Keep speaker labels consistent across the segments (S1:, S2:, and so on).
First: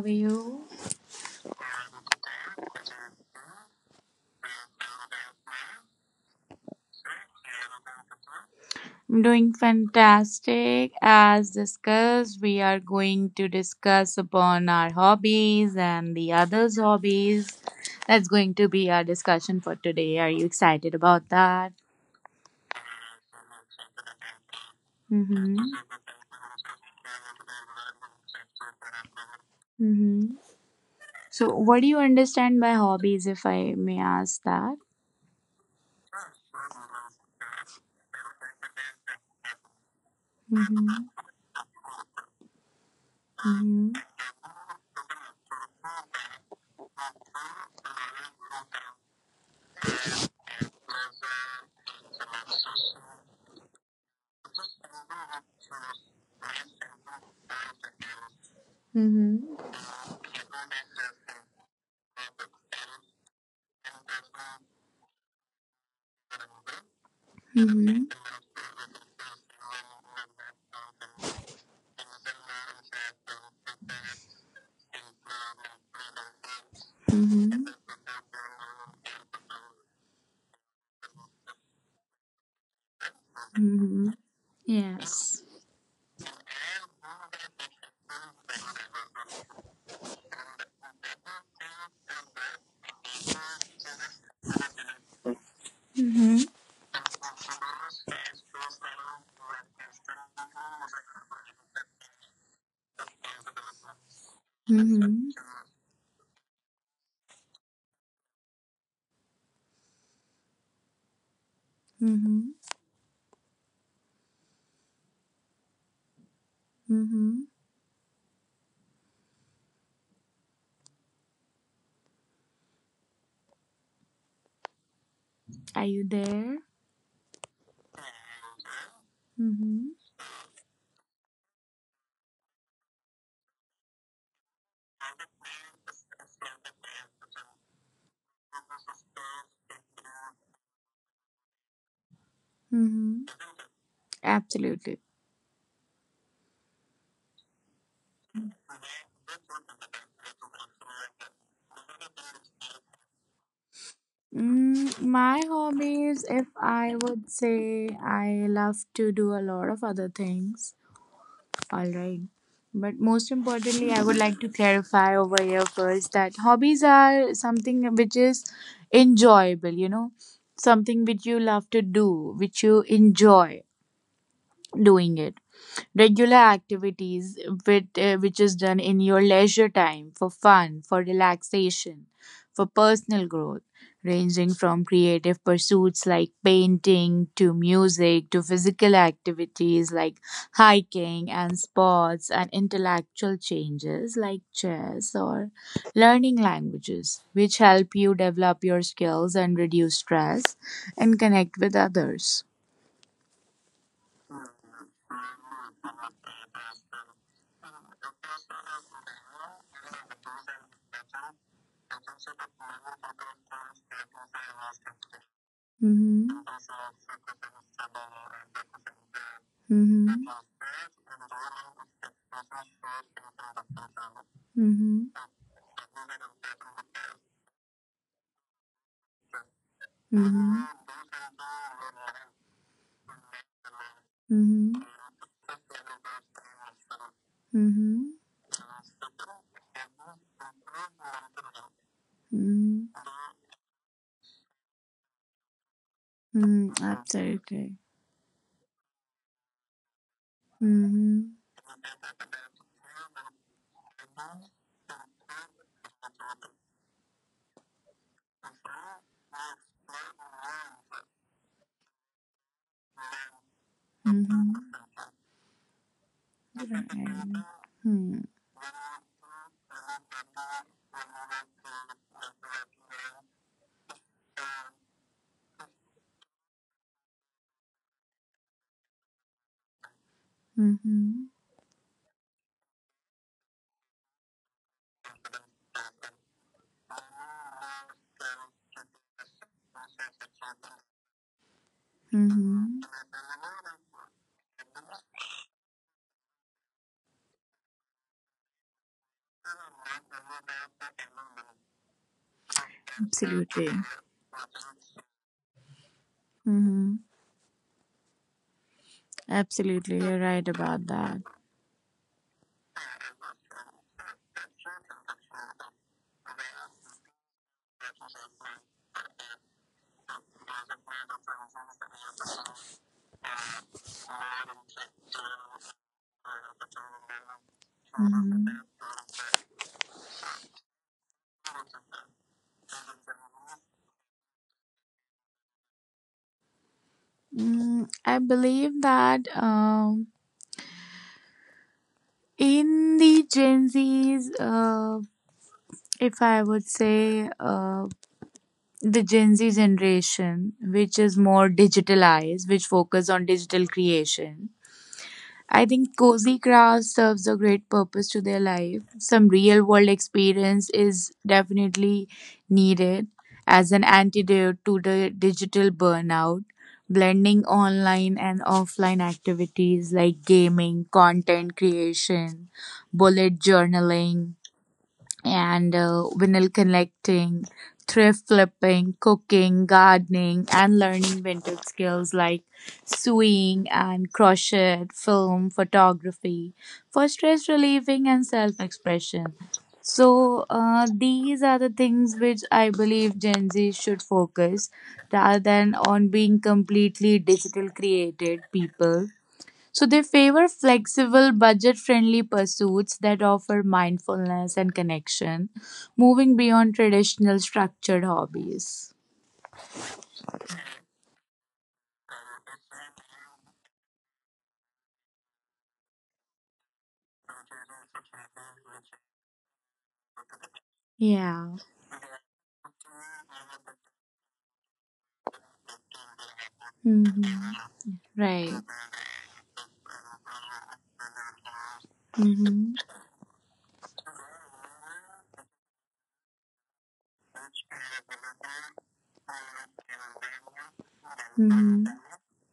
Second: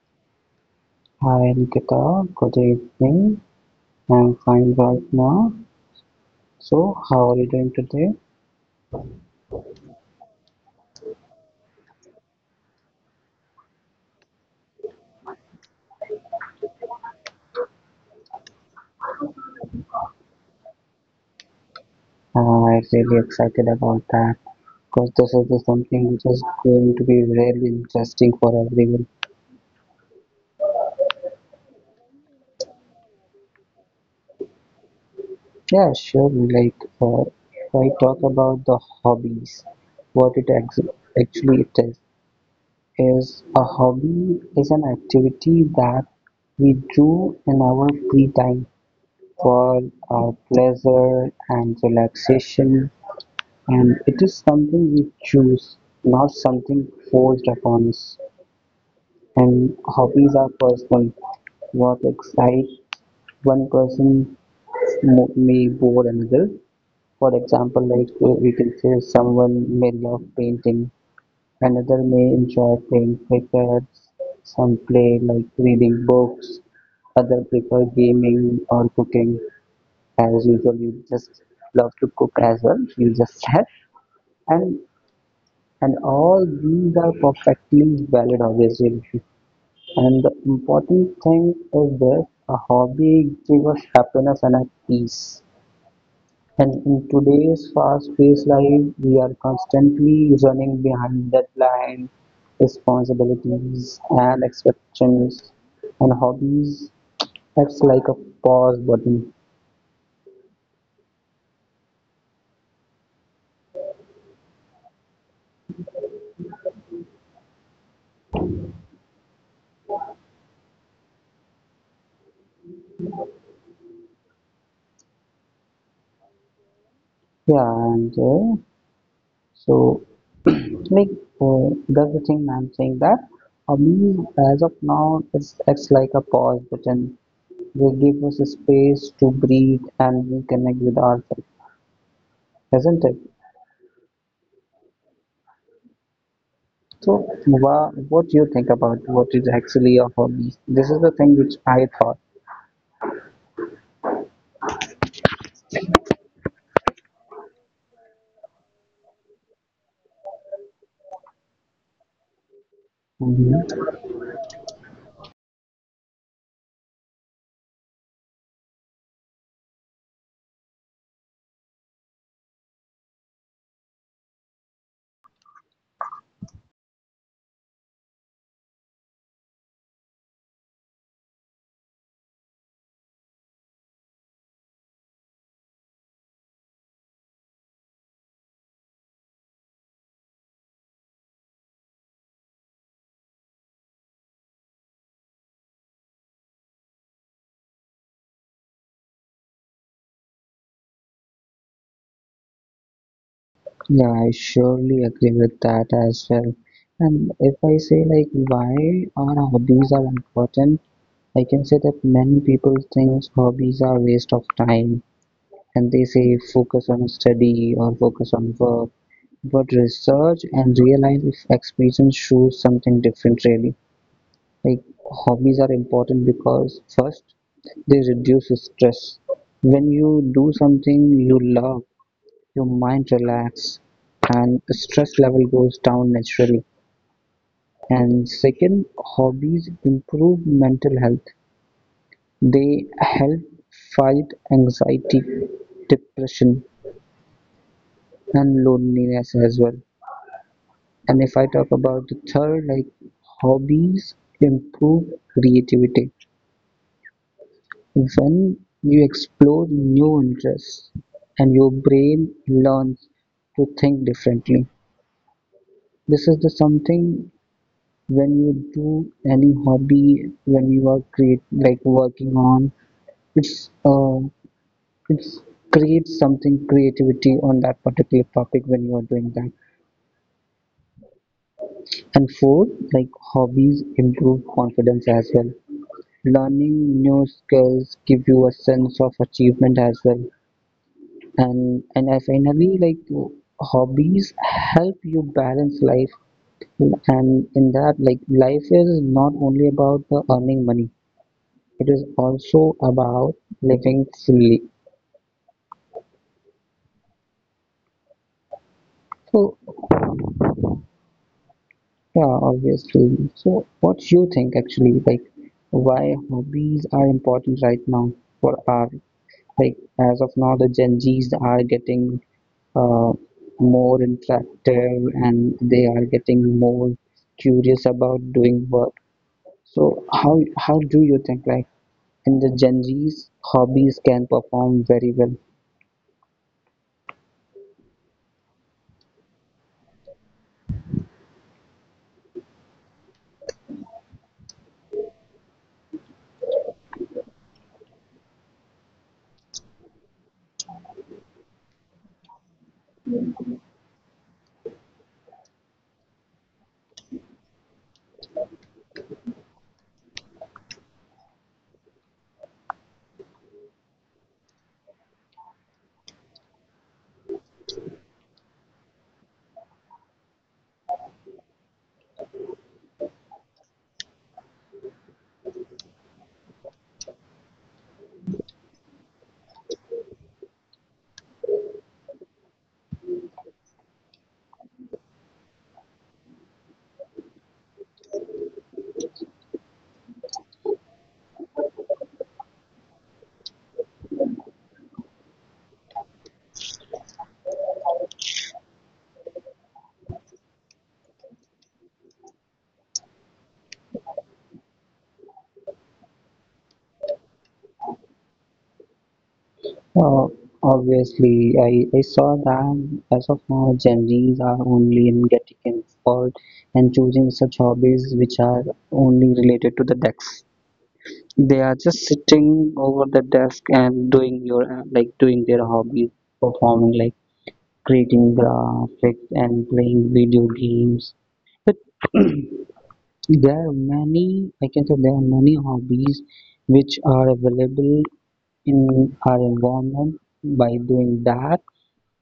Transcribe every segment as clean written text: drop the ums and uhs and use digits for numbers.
S1: are you?
S2: Hi Nikita, good evening. I'm fine right now. So, how are you doing today?
S1: I'm doing fantastic. As discussed, we are going to discuss upon our hobbies and the others' hobbies. That's going to be our discussion for today. Are you excited about that?
S2: I'm really excited about that because this is
S1: Mm-hmm.
S2: the something which is going to be really interesting for everyone.
S1: Mm-hmm. So, what do you understand by hobbies, if I may ask that?
S2: Yeah, sure. Uh, if I talk about the hobbies, what it ex
S1: Mm-hmm.
S2: actually it is a hobby is an activity that we do in our free time for our pleasure and relaxation. And it is something we choose, not something forced upon us.
S1: Mm-hmm.
S2: And hobbies are personal. What excites one person may bore another. For example,
S1: Mm-hmm.
S2: we can say someone may love painting, another may enjoy playing cricket, some play like reading books,
S1: Mm-hmm.
S2: other
S1: Mm-hmm.
S2: prefer gaming or cooking. As usual, you just love to cook as well, you just said.
S1: Mm-hmm.
S2: And
S1: Yes.
S2: and all these are perfectly valid obviously, and the important thing is this a hobby gives us happiness and a peace,
S1: Mm-hmm.
S2: and in today's fast-paced life we are constantly running behind deadlines, responsibilities and
S1: Mm-hmm.
S2: expectations, and hobbies acts like a pause button.
S1: Mm-hmm. Mm-hmm. Are you there?
S2: Yeah,
S1: Mm-hmm.
S2: So, like that's the thing I'm saying that for me as of now it's like a pause button. They give us a space to breathe and reconnect with ourselves,
S1: Mm-hmm.
S2: isn't it?
S1: Absolutely.
S2: So, what do you think about what is actually a hobby? This is the thing which I thought.
S1: Mm, my hobbies, if I would say I love to do a lot of other things. All right. But most importantly, I would like to
S2: Mhm.
S1: clarify over here first that hobbies are something which is enjoyable, something which you love to do, which you enjoy doing it. Regular activities with, which is done in your leisure time for fun, for relaxation, for personal growth, ranging from creative pursuits like painting to music to physical activities like hiking and sports and intellectual changes like chess or learning languages, which help you develop your skills and reduce stress and connect with others.
S2: Yeah, I surely agree with that as well. And if I say like why our hobbies are important, I can say that many people think hobbies are waste of time and they
S1: Hmm.
S2: say focus on study or focus on work, but
S1: Hmm.
S2: research and real life experience shows something different really. Like
S1: Hmm.
S2: hobbies are important because first, they reduce stress. When you
S1: Mhm.
S2: do something you love, your mind relax
S1: Mhm.
S2: and stress level goes down naturally.
S1: Mhm.
S2: And second, hobbies improve mental health.
S1: Mhm.
S2: They help fight anxiety,
S1: Mhm.
S2: depression,
S1: Absolutely.
S2: and loneliness as well.
S1: Mhm.
S2: And if I talk about the third, like hobbies improve creativity. When you explore new interests and your brain learns to think
S1: Mhm.
S2: differently. This is the
S1: Right.
S2: something,
S1: Hmm.
S2: when you do any hobby, when you are create like working on, it's uh, it's creates something creativity on that particular topic when you are doing that.
S1: Mhm.
S2: And fourth, like hobbies improve confidence as well. Learning new skills give you a sense of achievement as well. And I
S1: Mhm.
S2: finally like hobbies help you balance life, and in that, like life is not only about the earning money, it is also about
S1: Absolutely.
S2: living fully.
S1: Mm-hmm.
S2: So
S1: Absolutely, you're right about that.
S2: yeah, obviously, so what you think actually, like why hobbies are important right now for our, like as of now the gen z's are getting uh, more interactive and they are getting more curious about
S1: Mhm.
S2: doing work. So how do you think like in the Gen Z's hobbies can perform very well?
S1: Mm, I believe that in the Gen Zs, if I would say, the Gen Z generation, which is more digitalized, which focus on digital creation. I think cozy craft serves a great purpose to their life. Some real world experience is definitely needed as an antidote to the digital burnout. Blending online and offline activities like gaming, content creation, bullet journaling, and vinyl connecting, thrift flipping, cooking, gardening, and learning vintage skills like sewing and crochet, film, photography for stress relieving and self expression. So, these are the things which I believe Gen Z should focus rather than on being completely digital created people, so they favor flexible, budget friendly pursuits that offer mindfulness and connection, moving beyond traditional structured hobbies.
S2: Uh, Obviously, I saw that as of now Gen Z's are only in getting involved and choosing such hobbies which are only related to the decks.
S1: Yeah.
S2: They are just sitting over the desk and doing their hobbies, performing like
S1: Mm-hmm. Right.
S2: creating graphics and playing video games.
S1: Mm-hmm.
S2: I can say there are many hobbies which are available in our environment. By doing
S1: Mm-hmm.
S2: that,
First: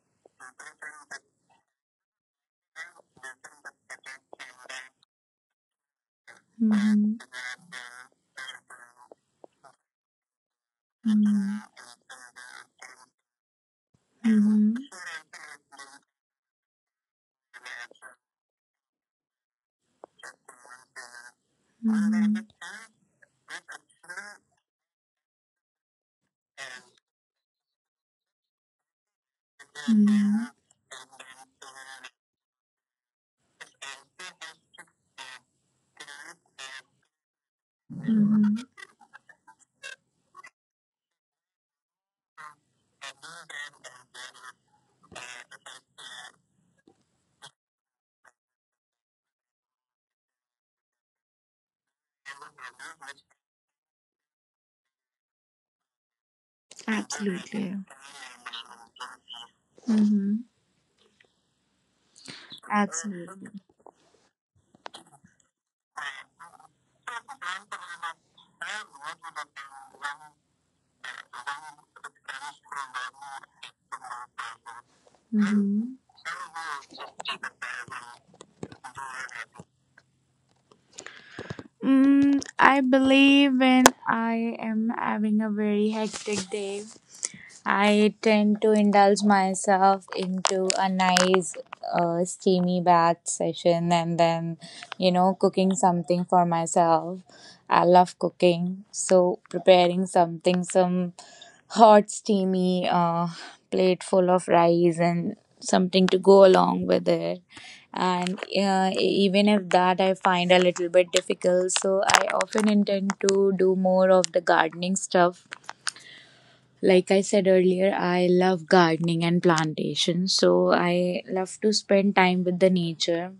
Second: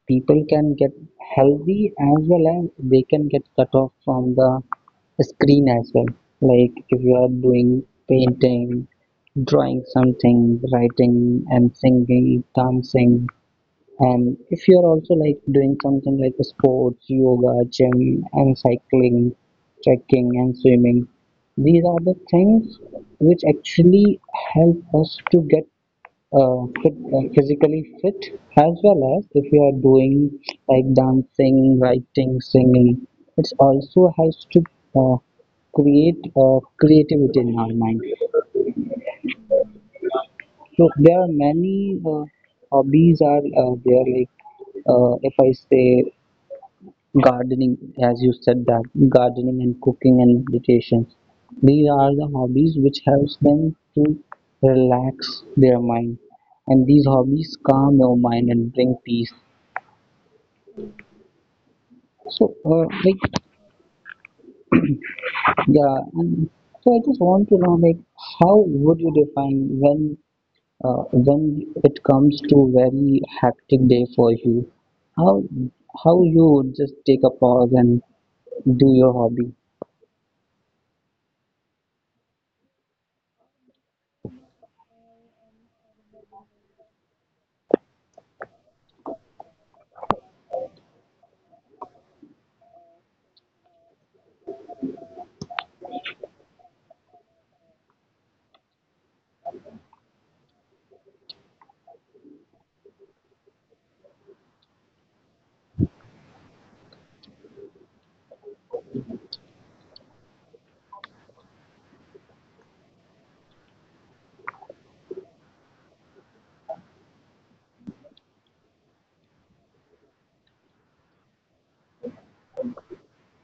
S2: people can get healthy as well as they can get cut off from the screen as well. Like if you
S1: Mm-hmm.
S2: are doing painting, drawing something, writing
S1: Mm-hmm.
S2: and singing, dancing, and if
S1: Mm-hmm.
S2: you're also like doing something like sports, yoga, gym, and cycling, trekking, and swimming, these are the
S1: Mm-hmm.
S2: things which actually help us to get fit, physically fit, as well as if you are doing
S1: Mm-hmm.
S2: like dancing, writing, singing, it also helps to uh, create creativity in our mind.
S1: Mm-hmm.
S2: So there are many hobbies are there, if I say gardening, as you said that gardening and cooking and meditation, these are the hobbies which helps them to relax their mind, and these hobbies
S1: Absolutely.
S2: calm your mind and bring peace.
S1: Mm-hmm.
S2: So
S1: Absolutely.
S2: yeah, and so I just want to know like how would you define when when it comes to very hectic day for you, how
S1: Mm-hmm.
S2: how you would just take a pause and do your hobby.
S1: Mm, I believe when I am having a very hectic day, I tend to indulge myself into a nice steamy bath session and then, you know, cooking something for myself. I love cooking. So, preparing something, some hot, steamy plate full of rice and something to go along with it. And even if that I find a little bit difficult, so I often intend to do more of the gardening stuff. Like I said earlier, I love gardening and plantation. So I love to spend time with the nature,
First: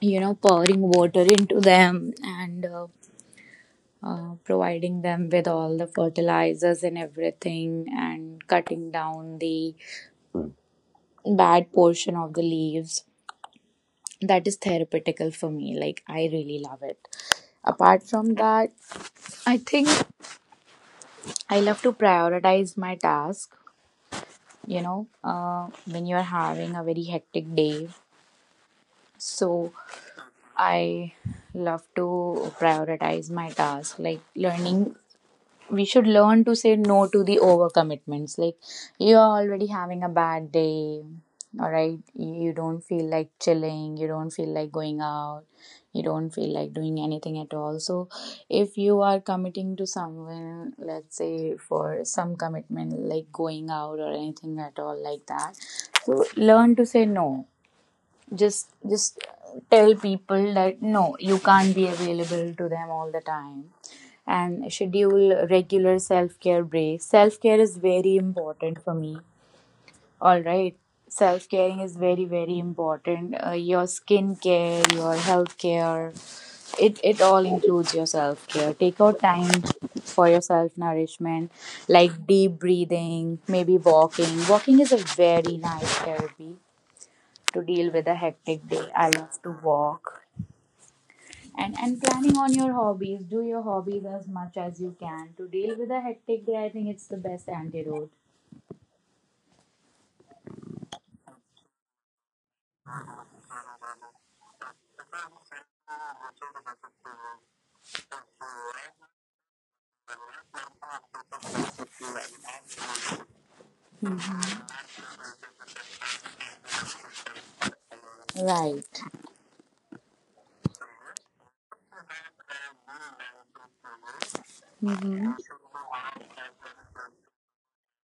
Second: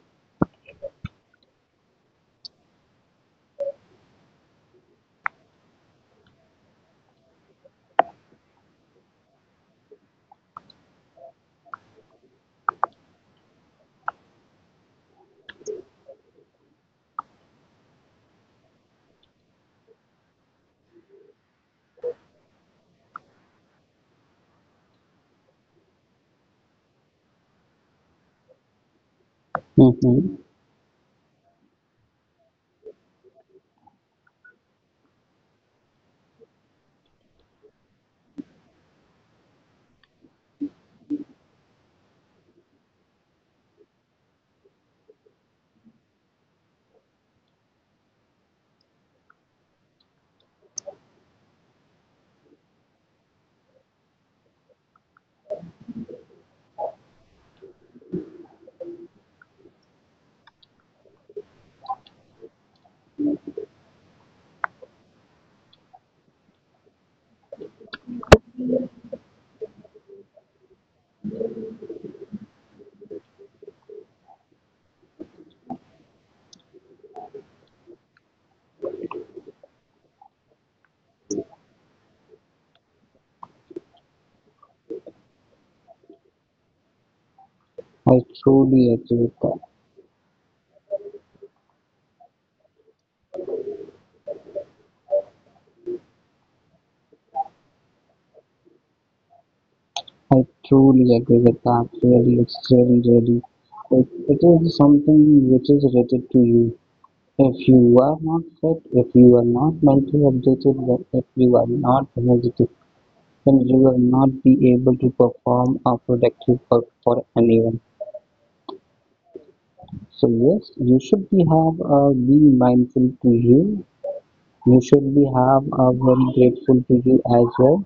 S1: you know, pouring water into them and providing them with all the fertilizers and everything and cutting down the bad portion of the leaves. That is therapeutical for me. Like, I really love it. Apart from that, I think I love to prioritize my task. You know, when you're having a very hectic day, so
S2: Mm-hmm.
S1: I love to prioritize my tasks. Like learning, we should learn to say no to the overcommitments. Like you're already having a bad day, all right? You don't feel like chilling, you don't feel like going out, you don't feel like doing anything at all. So if you are committing to someone, let's say for some commitment like going out or anything at all like that, so learn to say no, just tell people that no, you can't be available to them all the time, and schedule regular self-care breaks. Self-care is very important for me, all right? Self-caring is very, very important. Your skin care, your health care, it all includes your self-care. Take out time for your self-nourishment, like deep breathing, maybe walking. Walking is a very nice therapy to deal with a
S2: I
S1: hectic day.
S2: truly
S1: I love
S2: agree.
S1: to walk. And planning on your hobbies. Do your hobbies as much as you can. To deal with a hectic day, I think it's the best antidote.
S2: I truly agree with that. Really, it's really, really. It is something which is related to you. If you are not fit, if you are not mentally updated, then if you are not energetic, then you will not
S1: Mm-hmm.
S2: be able to perform a productive work for anyone.
S1: Right.
S2: So yes, you should be have be mindful to you. You should
S1: Mm-hmm.
S2: be have very grateful to you as well,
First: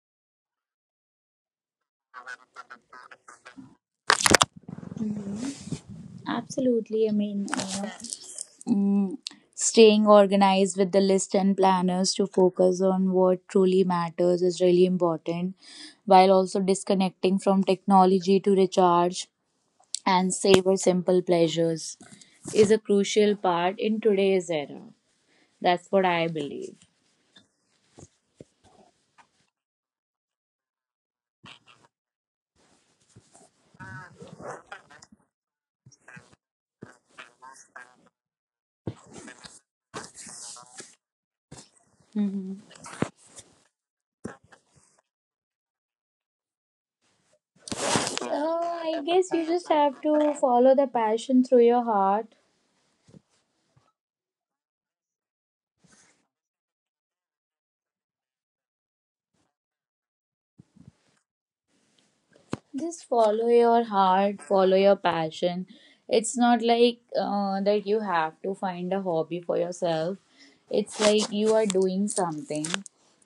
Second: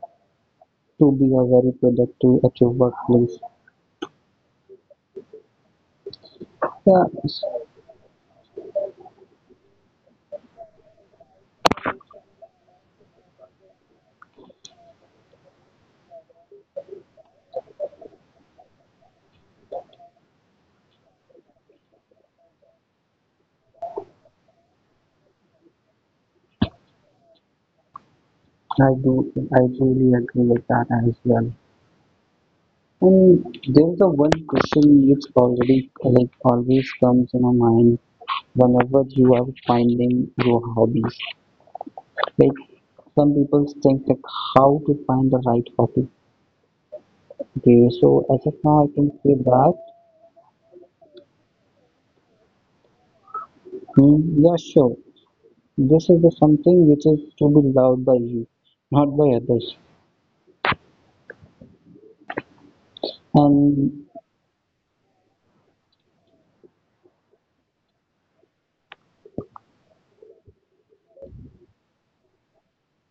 S2: to be a very productive at your workplace.
S1: Absolutely. I
S2: Yeah,
S1: mean, mm, staying organized with the list and planners to focus on what truly matters is really important, while also disconnecting from technology to recharge and savor simple pleasures is a crucial part in today's era. That's what I believe.
S2: I do, I really agree with that as well. And there's a one question which already like always comes in my mind whenever you are finding your hobbies.
S1: Mhm.
S2: Like some people think like how to find the right hobby. Okay, so as
S1: Uh,
S2: of now, I
S1: I
S2: can
S1: guess
S2: say
S1: you just
S2: that.
S1: have to follow the passion through your heart.
S2: Hmm, yeah, sure, this is the something which is to be loved by you, not by others.
S1: Just follow your
S2: And
S1: heart, follow your passion. It's not like that you have to find a hobby for yourself. It's like you are doing something,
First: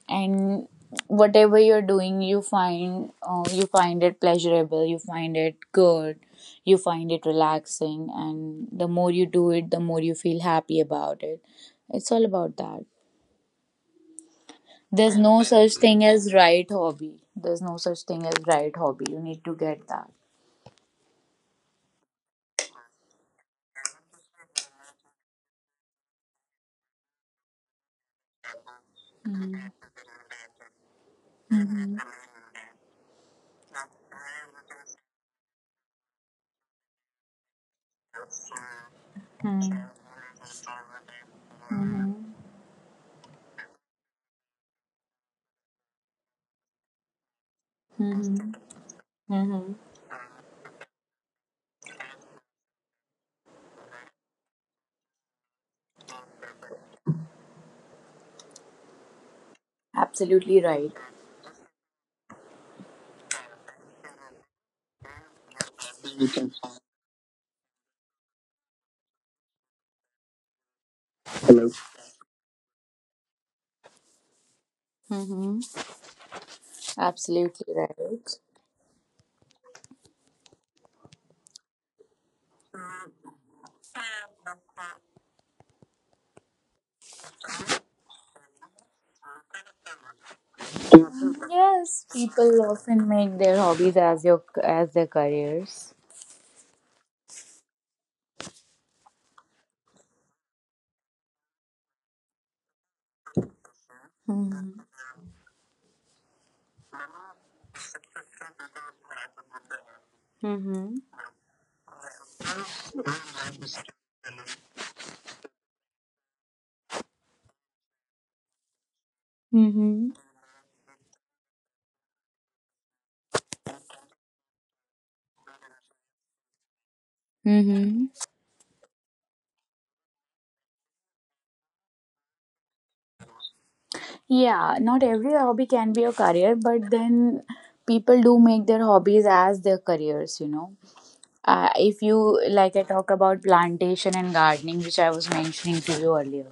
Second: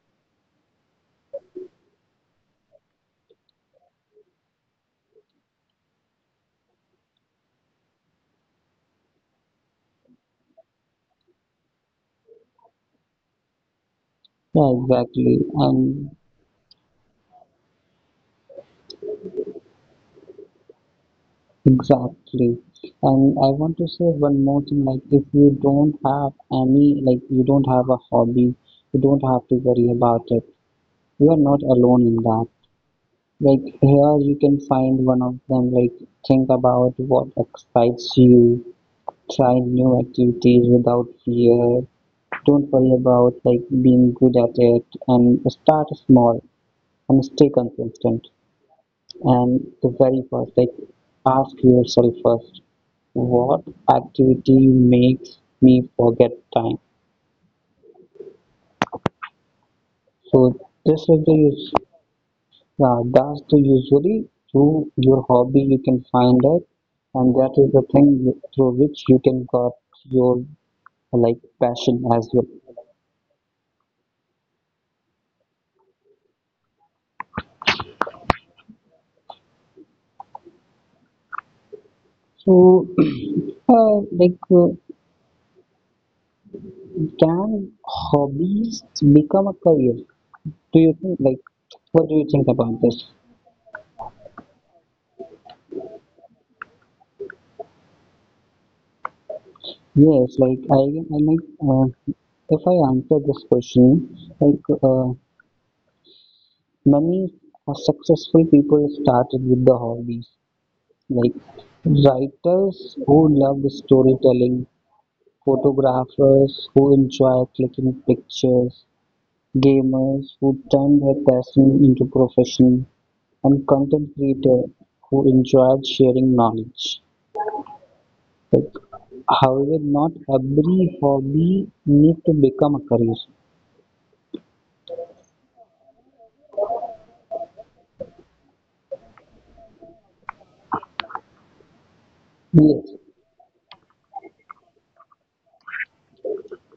S1: and whatever you're doing, you find it pleasurable, you find it good, you find it relaxing, and the more you do it the more you feel happy about it. It's all about that.
S2: yeah,
S1: There's no
S2: exactly.
S1: such thing
S2: And
S1: as right hobby. There's no such thing as right hobby, you need to get that.
S2: exactly. And I want to say one more thing, like if you don't have any, like you don't have a hobby, you don't have to
S1: Mhm.
S2: worry about it. You are not alone
S1: Mhm.
S2: in that. Like here you can find one of them, like think about what excites you, try
S1: Mhm.
S2: new activities without fear.
S1: Mhm.
S2: Don't worry about like being good at it, and start small and stay consistent.
S1: Mhm.
S2: And
S1: Mhm.
S2: the very first, like ask yourself first, what activity makes me forget time. So
S1: Absolutely right.
S2: this is the us- that's the usually through your hobby you can find it, and that is the thing through which you can got your like passion as well.
S1: Mm-hmm. Absolutely right.
S2: So uh, like uh, can hobbies become a career, do you think like what do
S1: Yes,
S2: you think about
S1: people
S2: this?
S1: often make their hobbies as your as their careers.
S2: Yes like I like uh, if I answer this question like
S1: Mm-hmm.
S2: Many successful people started with the hobbies,
S1: Mm-hmm.
S2: like writers who loved storytelling, photographers who enjoy clicking pictures,
S1: Mm-hmm.
S2: gamers who turned their passion into profession, and content creators who enjoyed sharing knowledge.
S1: Mm-hmm.
S2: However, not every hobby need to become a career.
S1: Yeah, not every hobby can be a career, but then people do make their hobbies as their careers. You know. If you like,
S2: Yes,
S1: I talk about plantation and gardening, which I was mentioning to you earlier.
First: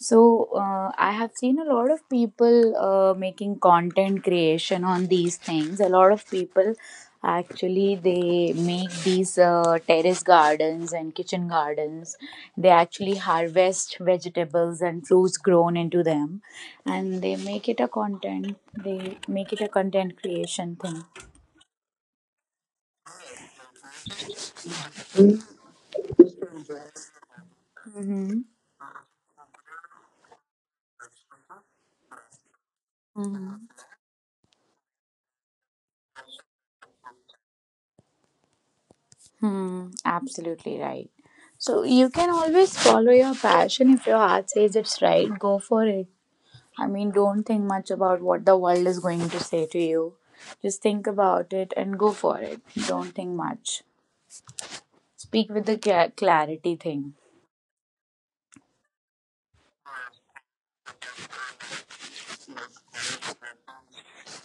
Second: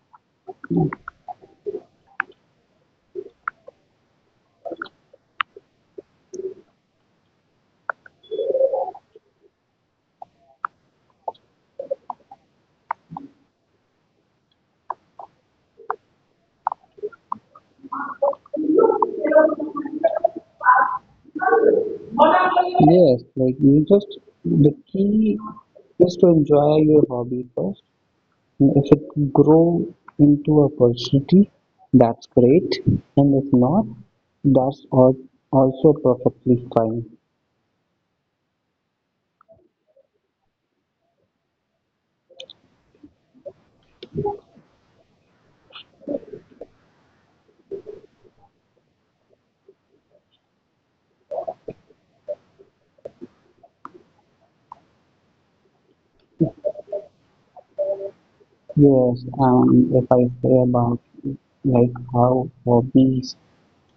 S1: So I have seen a lot of people making content creation on these things. A lot of people actually they make these terrace gardens and kitchen gardens. They actually harvest vegetables and fruits grown into them, and they make it a content. They make it a content creation thing.
S2: yes, like you just the key is to enjoy your hobby first. And if it grow into opportunity, that's great. And if not,
S1: Mm-hmm.
S2: that's also perfectly fine.
S1: Hmm, absolutely right. So you can always follow your passion if your heart says it's right. Go for it. I mean, don't think much about what the world is going to say to you. Just think about it and go for it. Don't think much. Speak with the clarity thing.
S2: Yes, if I say about like how hobbies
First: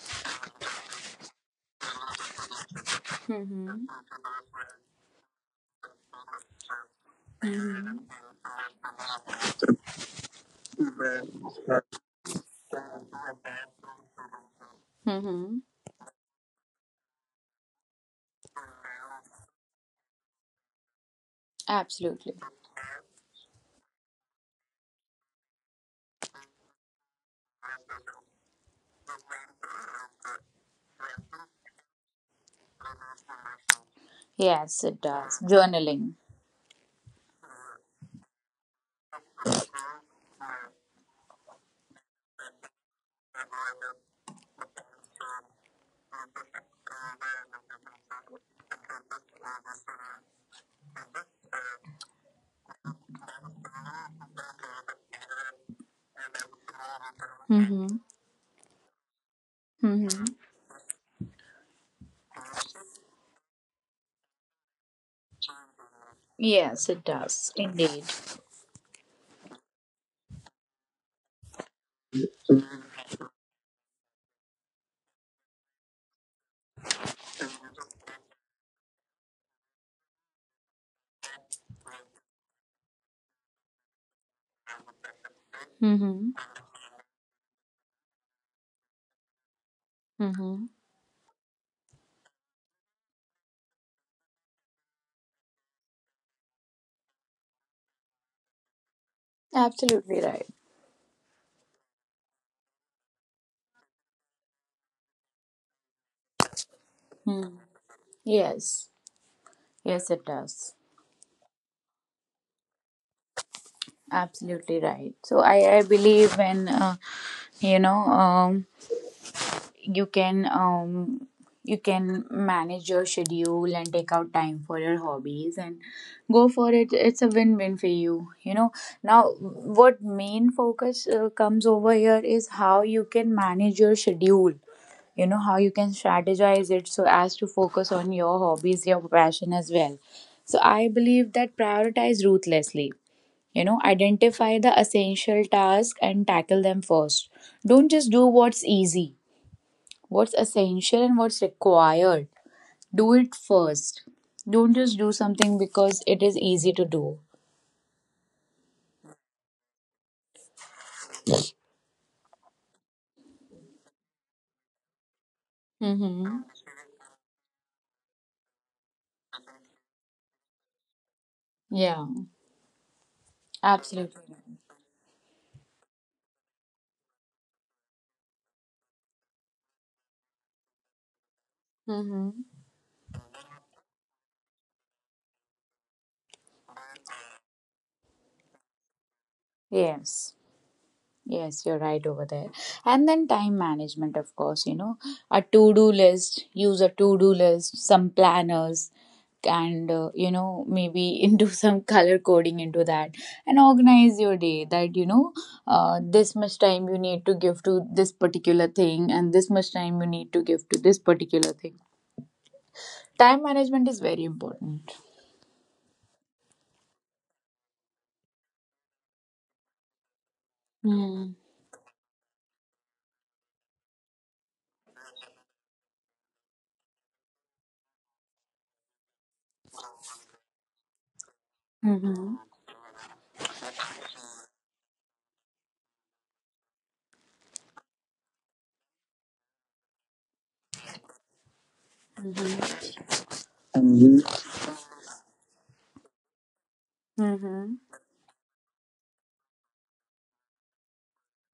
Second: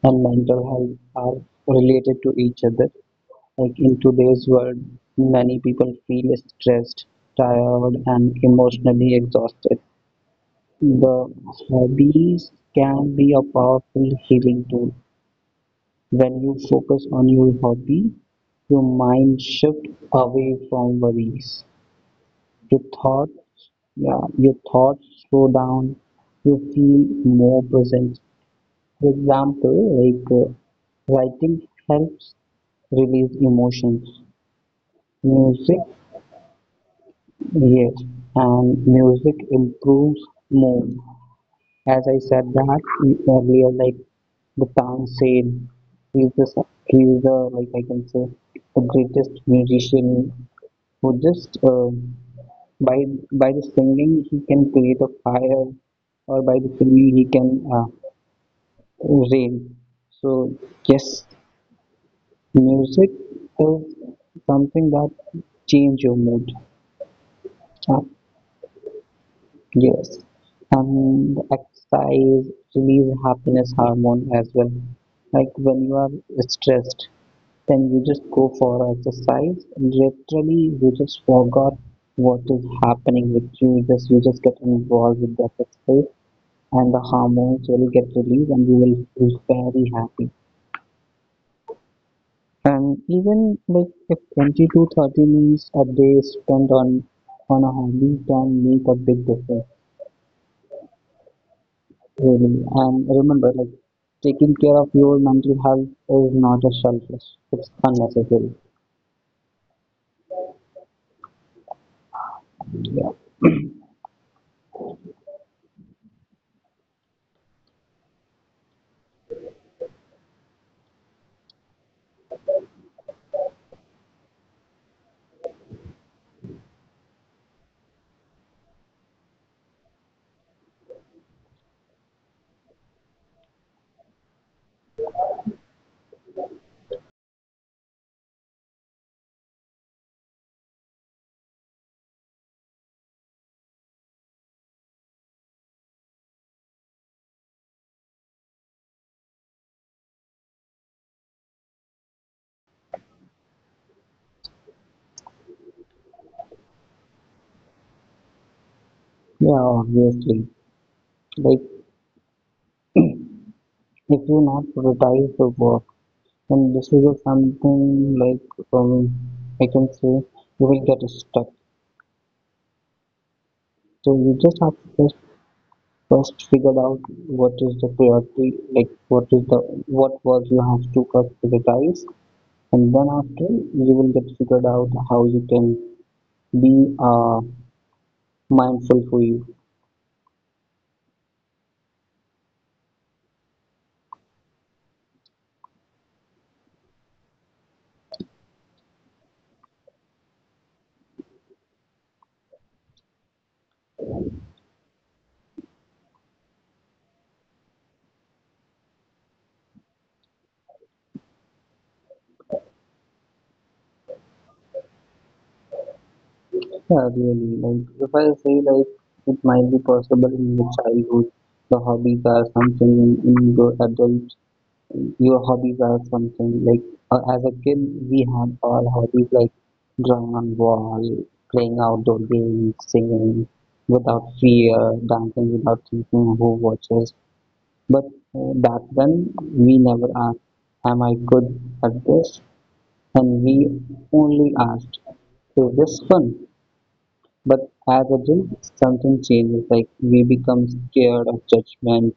S2: and mental health are related to each other, like
S1: Mm-hmm.
S2: in today's world, many people feel stressed,
S1: Mm-hmm.
S2: tired, and emotionally exhausted. The hobbies can be a powerful healing tool.
S1: Mm-hmm.
S2: When you focus on your hobby, your mind shifts away from worries. Your
S1: Absolutely.
S2: thoughts, yeah, your thoughts slow down. You feel more present. For example, writing helps release emotions.
S1: Yes, it
S2: Music,
S1: does. Journaling.
S2: yes, and music improves mood. As I said that earlier, like the town said, he's the like I can say the greatest musician who just by by the singing he can create a fire, or by the singing he can
S1: Mm-hmm.
S2: rain. So
S1: Mm-hmm.
S2: yes, music is something that change your mood.
S1: Yes, it
S2: Uh,
S1: does. Indeed.
S2: Yes, and exercise release happiness hormone as well. Like when you are stressed, then you just go for exercise. Literally, you just forgot what is happening with you. Just you just get involved with the exercise, and the
S1: Mm-hmm.
S2: hormones will get released, and you will feel very happy.
S1: Mm-hmm.
S2: And even like if 20 to 30 minutes a day spent on a hobby can make a big difference.
S1: Absolutely right.
S2: Really. And remember, like taking care of your mental health is not a selfish. It's
S1: Hmm.
S2: unnecessary.
S1: Yes. Yes, it does.
S2: Yeah.
S1: Absolutely right. So I believe when you know um, you can um, you can manage your schedule and take out time for your hobbies and go for it. It's a win-win for you. You know now what main focus comes over here is how you can manage your schedule. You know how you can strategize it so as to focus on your hobbies, your passion as well. So I believe that prioritize ruthlessly, you know, identify the essential tasks and tackle them first. Don't just do what's easy. What's essential and what's required, do it first. Don't just do something because it is easy to do.
S2: Yeah, obviously. Like if you not prioritize the work, then this is just
S1: Mm-hmm.
S2: something like um, I can say you will get stuck.
S1: Yeah,
S2: So you just have to
S1: absolutely.
S2: first figure out what is the priority, like what is the what work you have to first prioritize, and then
S1: Mm-hmm.
S2: after you will get figured out how you can be a mindful for you.
S1: Yes, yes, you're right over there. And then time management, of course, you know, a to do list, use a to do list, some planners, and you know, maybe do some color coding into that and organize your day that, you know, this much time you need to give to this particular thing and this much time you need to give to this particular thing. Time management is very important.
S2: Yeah, really. Like if I say like it might be possible in your childhood, the
S1: Mm-hmm.
S2: hobbies are something in your adult. Your hobbies are something as a kid. We had all hobbies like drawing on wall, playing outdoor games,
S1: Mm-hmm.
S2: singing without fear, dancing without thinking who watches. But back then we never asked, "Am I good at this?" And we only asked, "Is this fun?" But as
S1: Mm-hmm.
S2: adults, something changes. Like we become scared of judgment,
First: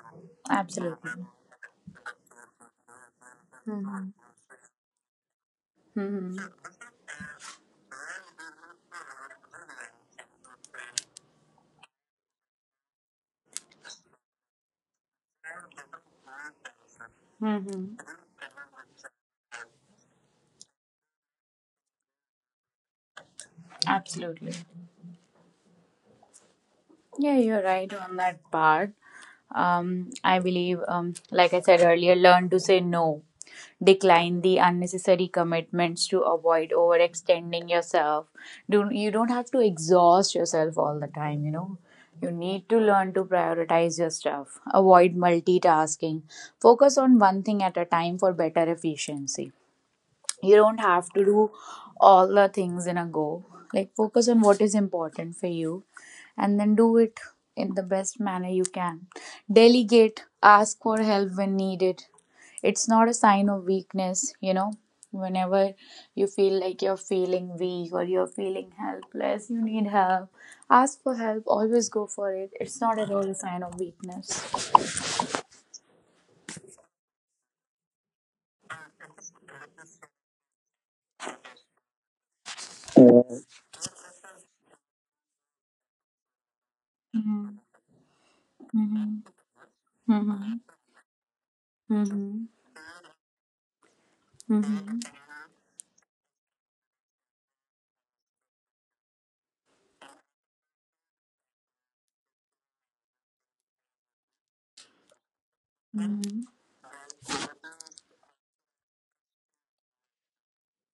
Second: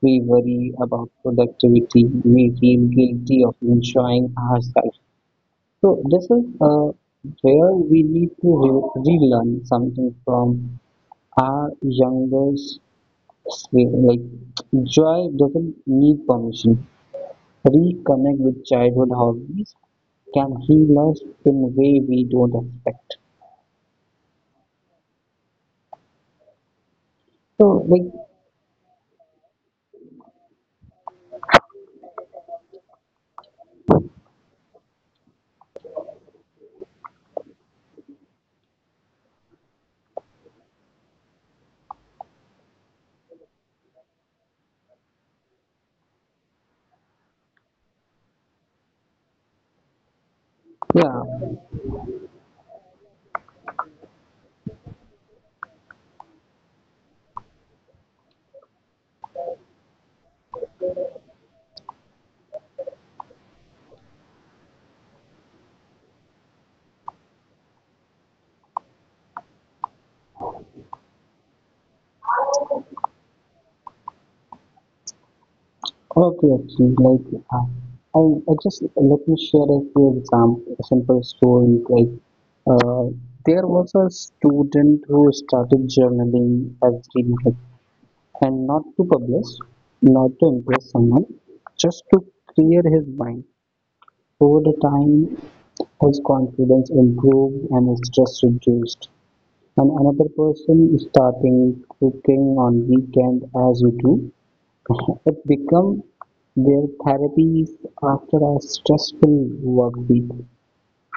S2: we worry about
S1: Absolutely.
S2: productivity, we feel guilty of
S1: Mm-hmm.
S2: enjoying ourselves. So this is where we need to relearn something from our younger sphere. Like joy doesn't need permission.
S1: Mm-hmm.
S2: Reconnect with childhood hobbies can heal us in a way we don't expect.
S1: Absolutely. Yeah, you're
S2: So like
S1: right on that part. I believe, like I said earlier, learn to say no, decline the unnecessary commitments to avoid overextending yourself. Do you don't have to exhaust yourself all the time, you know. You need to learn to prioritize your stuff. Avoid multitasking. Focus on one thing at a time for better efficiency. You don't
S2: yeah.
S1: have to do all the things in a go. Like focus on what is important for you, and then do it in the best manner you can. Delegate, ask for help when needed. It's not a sign of weakness, you know. Whenever you feel like you're feeling weak or you're feeling helpless, you need help, ask for help. Always go for it, it's not at all a sign of weakness.
S2: Okay, actually, like I just let me share a few example, a simple story. Uh, there was a student who started journaling every night,
S1: Mm-hmm.
S2: and not to
S1: Mm-hmm.
S2: publish, not to
S1: Mm-hmm.
S2: impress someone, just to
S1: Mm-hmm.
S2: clear his mind. Over the time,
S1: Mm-hmm.
S2: his confidence improved and his stress reduced. And another person starting cooking on weekend, as you do, it became
S1: Mm-hmm.
S2: their therapy after a stressful work week.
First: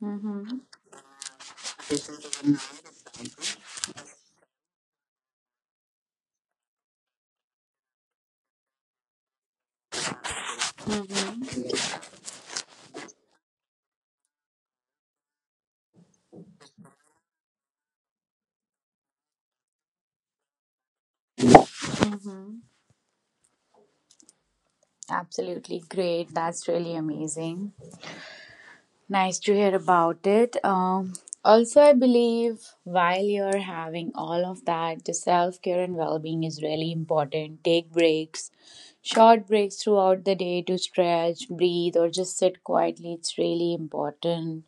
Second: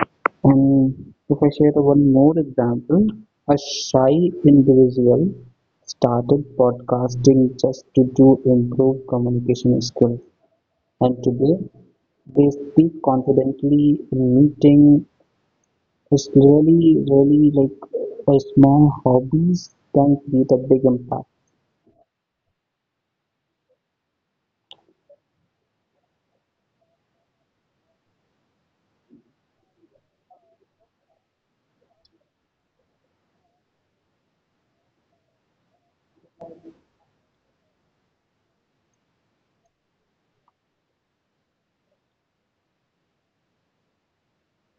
S1: Mm-hmm.
S2: And if I share one more example, a shy individual started podcasting just to improve communication skills. And
S1: Mm-hmm,
S2: today they speak confidently in meeting. It's really, really like a small hobbies can create a big impact.
S1: mm-hmm. Absolutely great. That's really amazing. Nice to hear about it. Also, I believe while you're having all of that, the self care and well being is really important. Take breaks, short breaks throughout the day to stretch, breathe, or just sit quietly. It's really important.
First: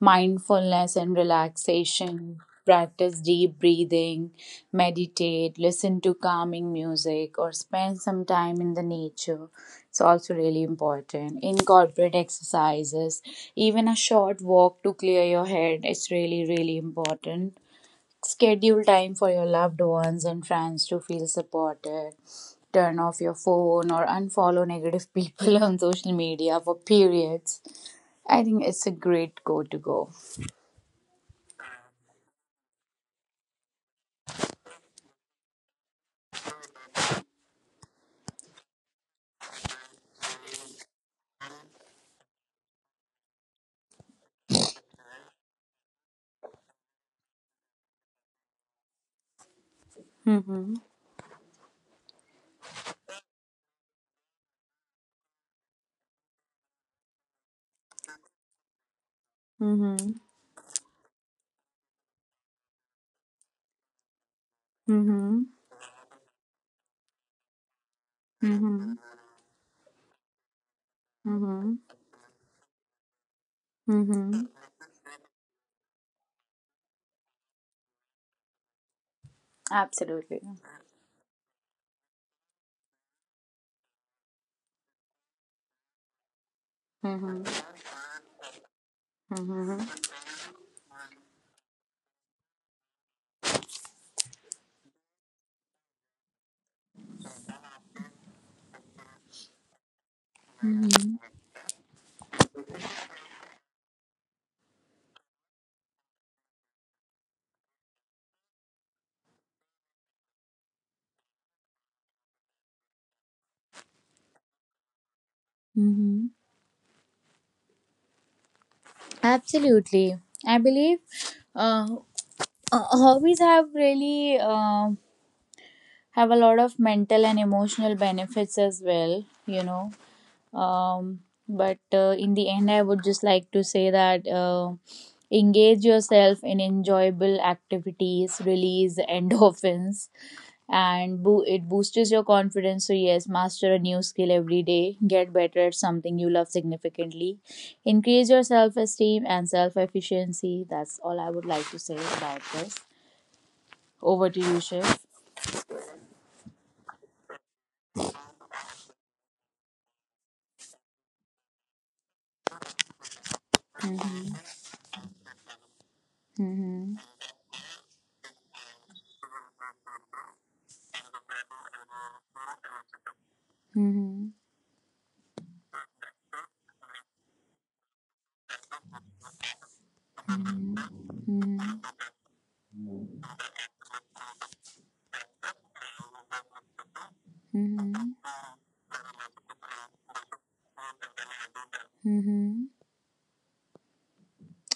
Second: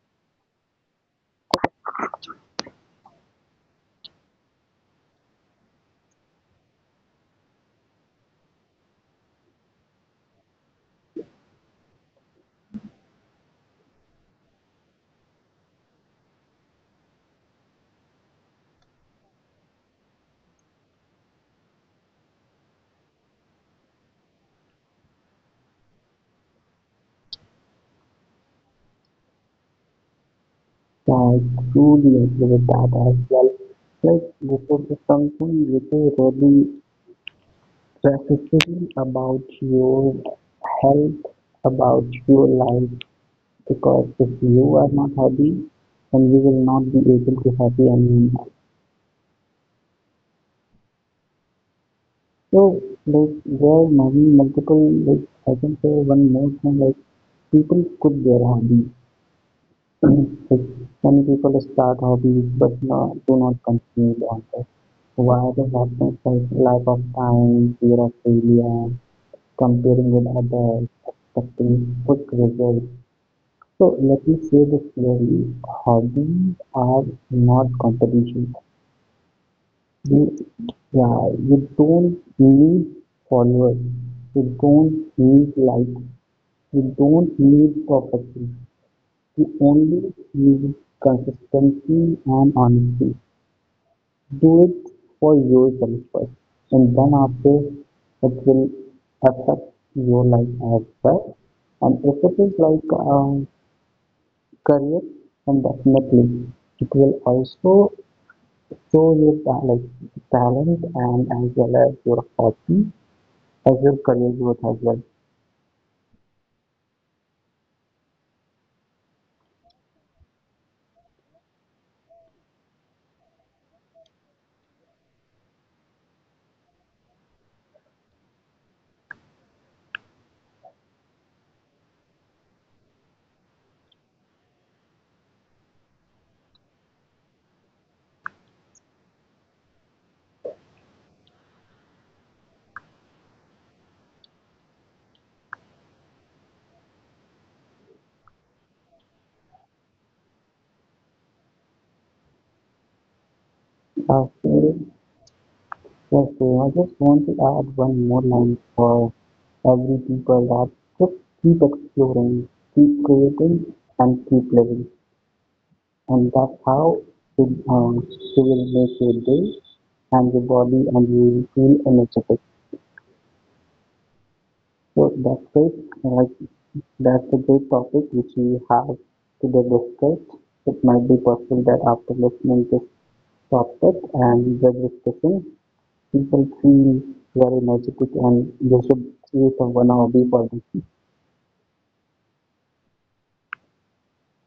S1: Mindfulness and relaxation, practice deep breathing, meditate, listen to calming music, or spend some time in the nature. It's also really important. Incorporate exercises, even a short walk to clear your head, it's really, really important. Schedule time for your loved ones and friends to feel supported. Turn off your phone or unfollow negative people on social media for periods. I think it's a great go to go.
S2: I truly agree with that as well. Like, this is something which is really specifically about your health, about your life, because if you are not happy, then you will not be able to happy anymore.
S1: Mhm.
S2: So, like, there are many multiple, like, I can say one more thing, like, people quit their hobby.
S1: Mhm.
S2: Like, many people start hobbies but not, do not continue on it. Why
S1: Mhm.
S2: the happens? Felt like lack of time, fear of failure,
S1: Mhm.
S2: comparing with others, expecting
S1: Mhm.
S2: quick results. So let me
S1: Mhm.
S2: say this clearly, hobbies are not competition. You,
S1: Absolutely.
S2: yeah, you don't need followers, you don't need likes, you don't
S1: Mhm.
S2: need perfection. You
S1: Mhm.
S2: only need consistency and honesty. Do it for yourself first, and then after it will affect your life as
S1: Mhm.
S2: well. And if it is like career, then definitely it will also show your like talent and as well as your hobby as your career growth as well.
S1: Mhm. Absolutely. I believe uh, hobbies have really have a lot of mental and emotional benefits as well. You know. Um, but in the end, I would just like to say that. Engage yourself in enjoyable activities release endorphins and it boosts your confidence. So, yes, master a new skill every day, get better at something you love significantly, increase your self esteem and self efficiency. That's all I would like to say about this. Over to
S2: Uh,
S1: you, Shiv.
S2: so, yes, so I just want to add one more line for every people, that just keep exploring, keep creating,
S1: Mhm,
S2: and keep living. And that's
S1: mhm,
S2: how you, um, you will make your day and your body, and you will feel energetic.
S1: mhm,
S2: So that's great. Like that's a great topic which we have today discussed.
S1: mhm,
S2: It might be
S1: mhm,
S2: possible that after listening to this topic and the discussion, people feel very
S1: mhm,
S2: energetic and they should create a 1 hour day for
S1: mhm.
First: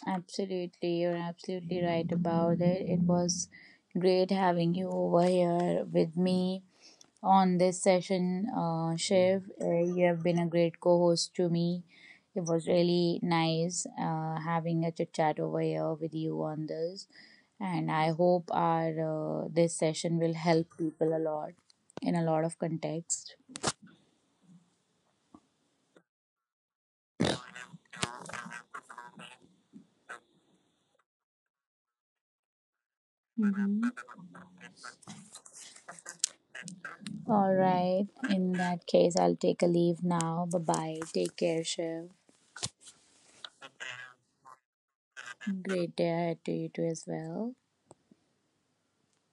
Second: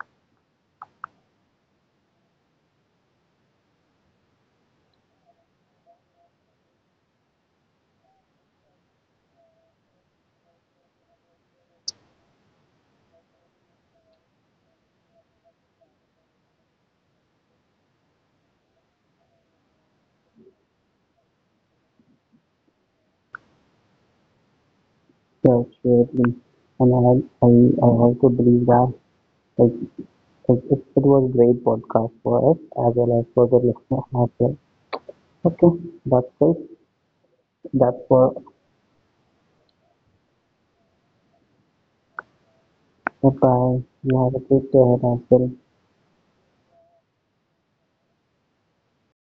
S1: Absolutely, you're absolutely right about it. It was great having you over here with me on this session, Shiv. You have been a great co host to me. It was really nice having a chit chat over here with you on this. And I hope our this session will help people a lot in a lot of context.
S2: themselves. Really. And I also believe that it, it was a great podcast for us as well as for the
S1: Mhm.
S2: listener as well. Okay, that's it.
S1: All
S2: That's
S1: right.
S2: for
S1: In that case, I'll take a leave now. Bye bye. Take care, Shiv.
S2: goodbye. You have a great day ahead as well.
S1: Great day ahead to you too as well.